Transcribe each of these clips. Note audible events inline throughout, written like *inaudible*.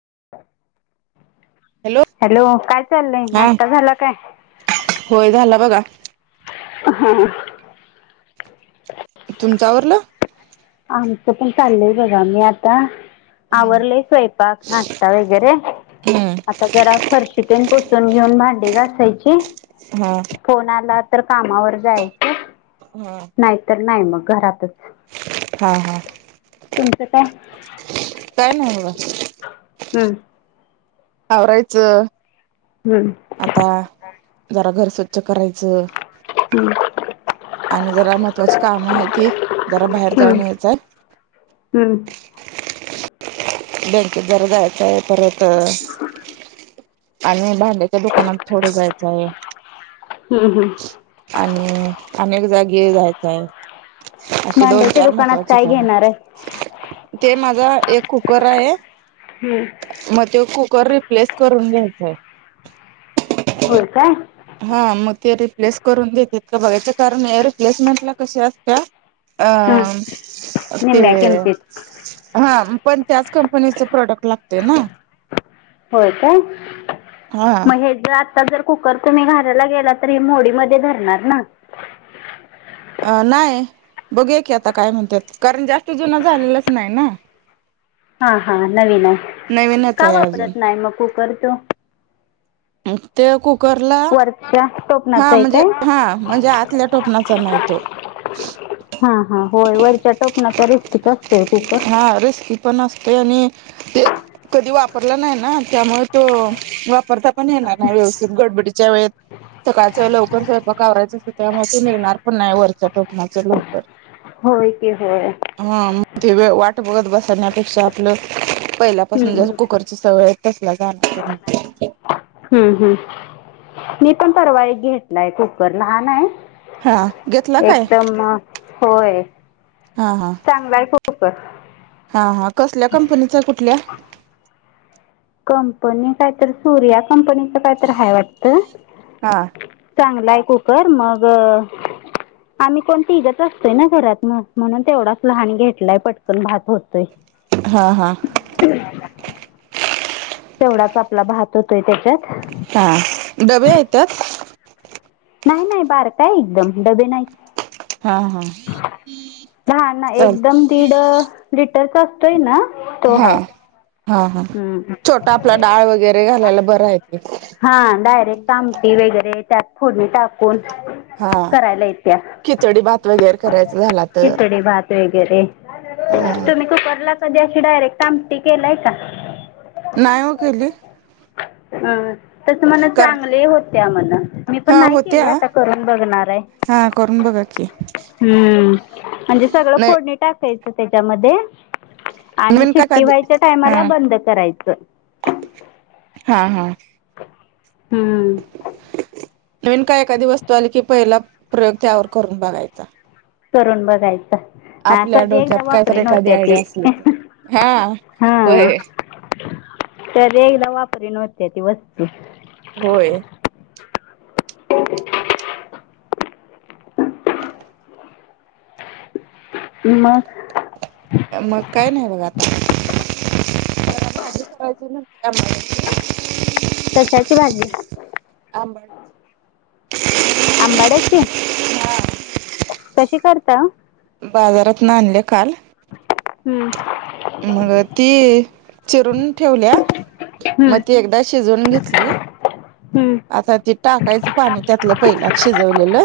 *inaudible* Hello काय चाललय हा नाश्ता झाला काय? होय झाला बघा हा. तुमच्यावरलं. आमचं पण चाललंय बघा मी आता हम्म आवरले स्वयंपाक नाश्ता वगैरे, हम्म आता जरा फरशी तेन पुसून घेऊन भांडी घासायची हा फोन आला तर कामावर जायच.. हम. नाही मग घरातच. हा तुमचं काय. काय नाय बघा. हम्म. आवरायच. हम्म आता जरा घर स्वच्छ करायचं. हम्म. आणि जरा महत्त्वाची काम आहे ती जरा बाहेर हम्म जाऊन यायचंय. हम्म. बँकेत जरा जायचंय परत आणि ब हेच्या दुकानात थोडे जायच आहे. हम्म हम्म आणि अनेक जागे जायच आहे. अशी दोन भांड्याच्या चार दुकानात महत्वाचे काय घेणार कामत आहे ते माझा एक खूप कोरा आहे. हम्म. कर रिप्लेस करून घ्यायचय. होय काय? हा मग ते रिप्लेस करून देतेत का बघायचं कारण या रिप्लेसमेंट ला कशी असत्या. हं अ ते निम्म्या किमतीत हा. पण त्याच कंपनीच प्रोडक्ट लागते ना. होय काय मग हा हेज आ ता जर कुकर तुम्ही घरायला गेला तर हे मोडी मध्ये धरणार ना. अ नाही. बघया की आता काय म्हणतात कारण जास्त जुन झालेलाच नाही ना. हा हा नवीन आहे नवीनच का आहे अजून वापरत नाही कूकर तो? ते खूप करला वरच्या टोपणाच हा आहे म्हणजे काय हा म्हणजे आतल्या टोपणाचा नाही तो. हा हा होय वरच्या टोपणाचा रिस्किच असतोय. कुकर हा रिस्की पण असते आणि ते कधी वापरलं नाही ना त्यामुळे तो वापरता पण ये व्यवस्थित गडबडीच्या वेळेेत सकाळचं लवकर स्वयपाक आवरायचं अस त्या म ते निघणार पण नाही वरच्या टोकणाचं लवकर. होय क होय हा मग ते वे वाट बघत बसवण्यापेक्षा आपलं पहिल्यापासून हम्म जस कुकरची सवय आहेत तसला जाणार हम्म हम्म मी पण परवाई घेतलाय कुकर लहान आहे हा घेतला काय एकदम अ, होय हा हा चांगलाय कुकर हा हा कसल्या कंपनीचा कुठल्या क हा कुकर मग आम्ही कोणती इगत असतोय ना घरात म्हणून तेवढाच लहान घेतलाय पटकन भात होतोय हा हा तेवढाच आपला भहात होतोय त्याच्यात हा डबे येतात नाही नाही बार काय एकदम डबे नाही हा हा ह ना चल एकदम दीड लिटरचा असतोय ना तो हा ह हा हा छोटा आपला डाळ वगैरे घालायला बरा येत. हां डायरेक्ट आमटी वगैरे त्यात फोडणी टाकून. हा करायला येत्या खिचडी भात वगैरे करायचा झाला तर. खिचडी भात वगैरे हा तुम्ही कूकला कधी अशी डायरेक्ट आमटी केलाय का? नाही व केली. अ तस मण कारण चांगले होयत्या म्हण मी पण हा नाही केले होत्या आता करून बघणार आहे. हा करून बघा की हम्म म्हणजे सगळं नाही फोडणी टाकायचं त्याच्यामध्ये आणि नवीन काय का शिट्टी व्हायच्या टामाला हा बंद च हा हा हम्म नवीन काय एखादी वस्तू आली की पहिला प्रयोग त्यावर करून बघायचा करून बघायचं हा आपल्या कधी डोक्यात एकदा काय तर वापरी एखादी नव्हते्या ती आयडिया असली तर हा हा होय तर एकदा वापर नव्हते ती वस्तू होय ह म अडी काराज कशाची भाजी आंबाड्याची आंबाड्याची हा कशी करता बाजारात ना आणले काल हम्म मग ती चिरून ठेवल्या मग हम्म. ती एकदा शिजून घेतली हम्म. आता ते टाकायचं पाणी त्यातलं पहिला शिजवलेलं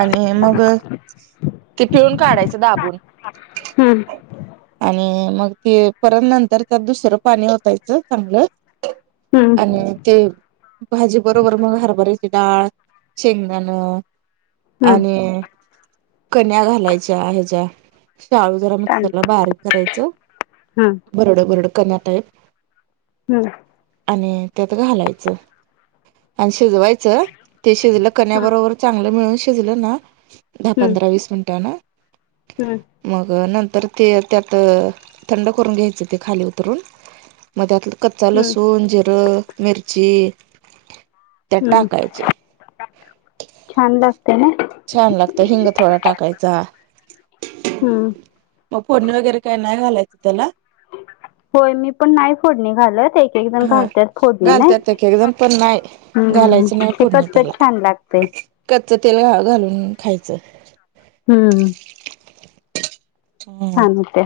आणि मग ते पिळून काढायचं दाबून हम्म आणि मग ते परत नंतर त्यात दुसरं पाणी होतायचं चांगलं हम्म आणि ते भाजी बरोबर मग हरभरायची डाळ शेंगदाण हम्म. आणि कन्या घालायच्या ह ज शाळू जरा मिक्सरला कांदा बारीक करायचं हम्म. बरड बरड कन टाईप हम आणि त्यात घालायच शिजवायचं ते शिजलं हम्म. कनबरोबर चांगलं मिळून शिजलं ना दहा हम्म. पंधरा वीस मिनट ना हम्म. मग नंत तर ते त्यात थंड करून घ्यायचं ते खाली उतरून म त्यातलं कच्चा हम्म. लसूण जिरं मिरची त्यात हम्म टाकायचे छान लागते ना छान लागतं हिंग थोडा टाकायचा हा. हम्म. मग फोडणी वगैरे काय नाही घालायचं त्याला *unintelligible* होय मी पण नाही फोडणी घालत एक एक जण हा घालतत फोडणी नाही घालतात एक एक जण पण नाही हम्म. ह चिरून घालायचं नाही ते फोडणी कधी कधी त्याला छान लाग कच्च तेल घा घालून खायचं. हम्म. हम्म छान होते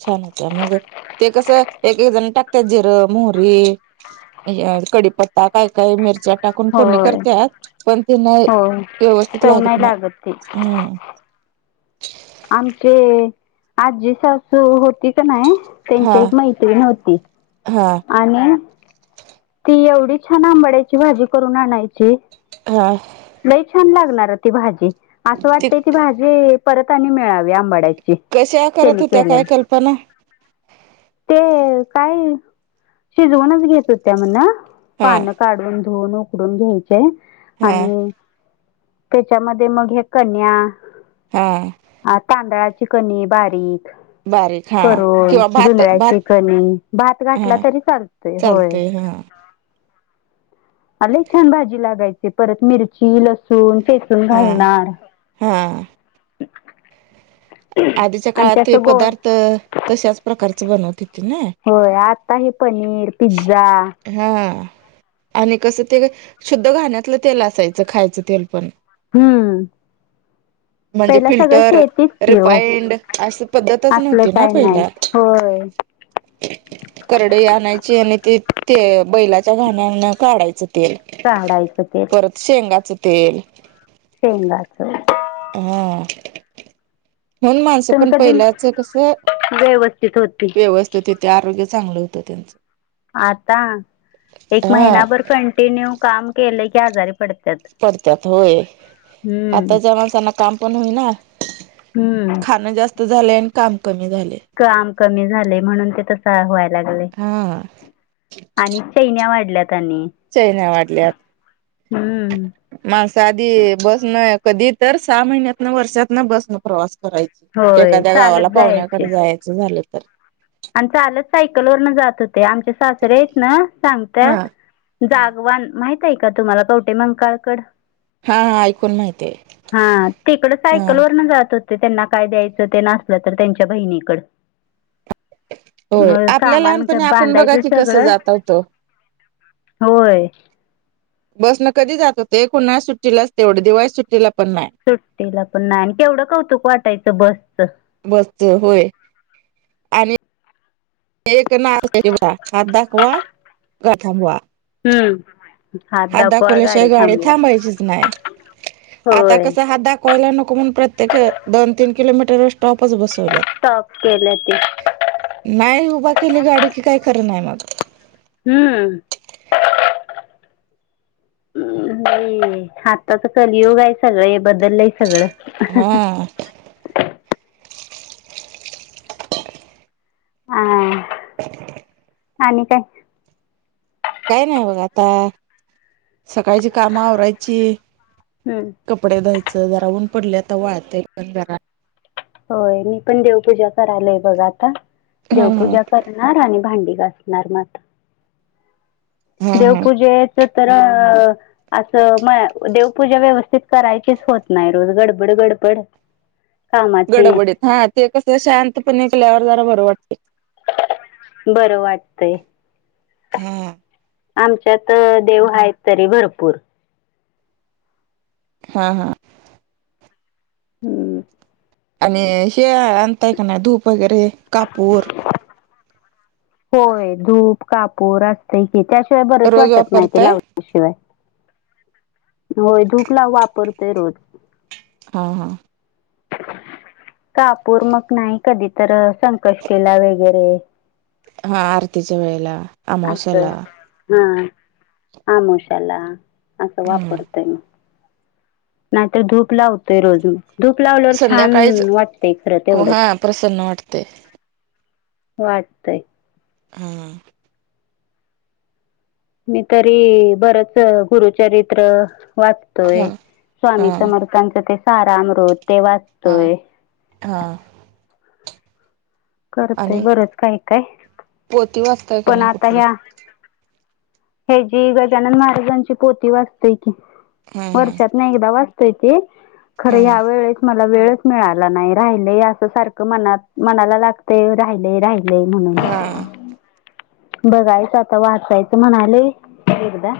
छान होत मग ते कसं एक एक जण टाकतात जिरं मोहरी कडीपत्ता काय काय मिरच्या टाकून फोडणी होय करतत पण त्यांना होय व्यवस्थित चव लागत नाही नाय ते हम्म *unintelligible* आमचे आजी सासू होती का नाही हा त्यांची एक मैत्रीण होती हा आणि ती एवढी छान आंबड्याची भाजी करून आणायची हा नाहीई छान लागणार ती भाजी असं ते वाटतय ती भाजी परत मिळावी आंबाड्याची कशा करत त्यांनी होत्या केले काय कल्पना ते काय शिजवूनच घेत होत्या म्ह हा पान काढून धुून उकडून घ्याय हा आणि त्याच्यामध्ये मग हे कन्या हा तांदळाची कनी बारीक बारीक हा करून किंवा भात जुनऱ्याची भात कणी भात घाठला हा तरी चालतोय होय. चालतय हा. *unintelligible* अले छान भाजी लागायची परत मिरची लसूण ठेचुन हा घालणार. हा आधीच्या आणि काळात हे त्याचं गोळ पदार्थ तशाच प्रकारच बनवते. होय आता हे पनीर पिझ्झा हा आणि कसं ते शुद्ध घाण्यातलं तेल असायचं खायचं तेल पण हम्म पहिला सगळं शेतीच की हो. तेल अशी पद्धतच असलं नव्हती ना काय नाही पहिला. होय कडे आणायची आणि ती ते बैलाच्या घाण्यान काढायचं तेल काढायचं परत शेंगाचं ते शेंगाचं हा. होन माणसं तुम पण कधी पहिल्याच कस व्यवस्थित येते आरोग्य चांगलं होतं त्यांचं. आता एक हा महिनाभर कंटिन्यू काम केले की आजारी पडते पडत्याात होय हम्म. आताच्या माणसांना काम पण होईना हम्म खाणं जास्त झालं आणि काम कमी झालय. काम कमी झा म्हणून ते त वय लागले हा आणि चैन वाढल्या चही नाही वाटल्यात हम्म. माणस आधी बस न कधी तर सहा महिन्यात ना वर्षात ना बसन प्रवास करायची होय एखाद्या गावाला चालत जायचे. पाहुण्याकडे जायचं झालं तर आणि चालच सायकल वरन जात होत. ते आमच्या सासरे आहेत ना हा. सांगतात हा जागवान माह ती का तुम्हाला कवटे मंग काळकड हा ऐकून माहितीय हा तिकड हा सायकल वरन जात होत ते त्यांना काय द्यायचं ते नसलं तर त्यांच्या बहिणीकड होय मग आपल्या सामान लहानपणी आपण बघा बांधायचं की कसं सगळं जात होतो. होय बसन कधी जात होते कोणा सुट्टीला असते एवढं दिवाळीस सुट्टीला पण नाही सुट्टीला पण नाही आणि केवढं कौतुक वाटायचं बसच बसच होय आणि एक ना बा हात दाखवा गथांबवा हम हात दाखवल्याशिवाय गाडी थांबायचीच नाही आता होय कस हात दाखव कोयला नको म्हण प्रत्येक दोन तीन किलोमीटर स्टॉपच बसतो स्टॉप केलं ते. नाही उभा केली गाडी कि काय कर नाही माझ हम्म हम्म हाताच कलियोग आहे सगळं बदललंय सगळं हम्म. *unintelligible* *unintelligible* आणि काय काय नाही बघ आता सकाळची काम वरायची हम्म कपडे धायचं जराहून पडलेता वाळत पण बरा होय मी पण देवपूजा करायलय बघा आता हा हा देवपूजा करणार आणि भांडी णार म हा हा देवपूज अस म देवपूजा व्यवस्थित करायचीच होत नाही रोज गडबड गडबड कामाची गडबडीत हा ते कस शांत पणल्यावर जरा बघ बरं वाटतय हा आमच्यात देव आहेत तरी भरपूर हा हा हम्म आणि हे आणताय का नाही धूप वगैरे कापूर होय धूप कापूर असतय की त्याशिवाय बरंच रोज वाटत माहिती वापरताय लावल्याशिवाय होय धूपला वापरतोय रोज हा हा *unintelligible* कापूर मग नाही कधी तर संकष्टीला वगैरे हा आरतीच्या वेळेला अमावश्याला हामशाला असं हा वापरतोय मी नाहीतर धूप लावतोय रोजून धूप लावलवर छान संध्याकाळीच वाटतेय खरं एवढंच हा प्रसन्न वाटते वाटतय हा मी तरी बरच गुरुचरित्र हा वाचतोय स्वामी हा समर्थांच ते सारामृत ते हा वाचतोय हा करतय आणि बरंच काय काय पोती वाचताय का पण नाही आता कुठली ह्या हे जी गजानन महाराजांची पोती वाजते हम्म हम्म वर्षात ना एकदा वाचतोय ते खर हम्म ह्या वेळे म वेळच मिळाला नाही राहि अस सारख म मनाला लाग राहि राहि ल म्हण हा. बघायचं आता वाचायचं म्हणाले एकदा,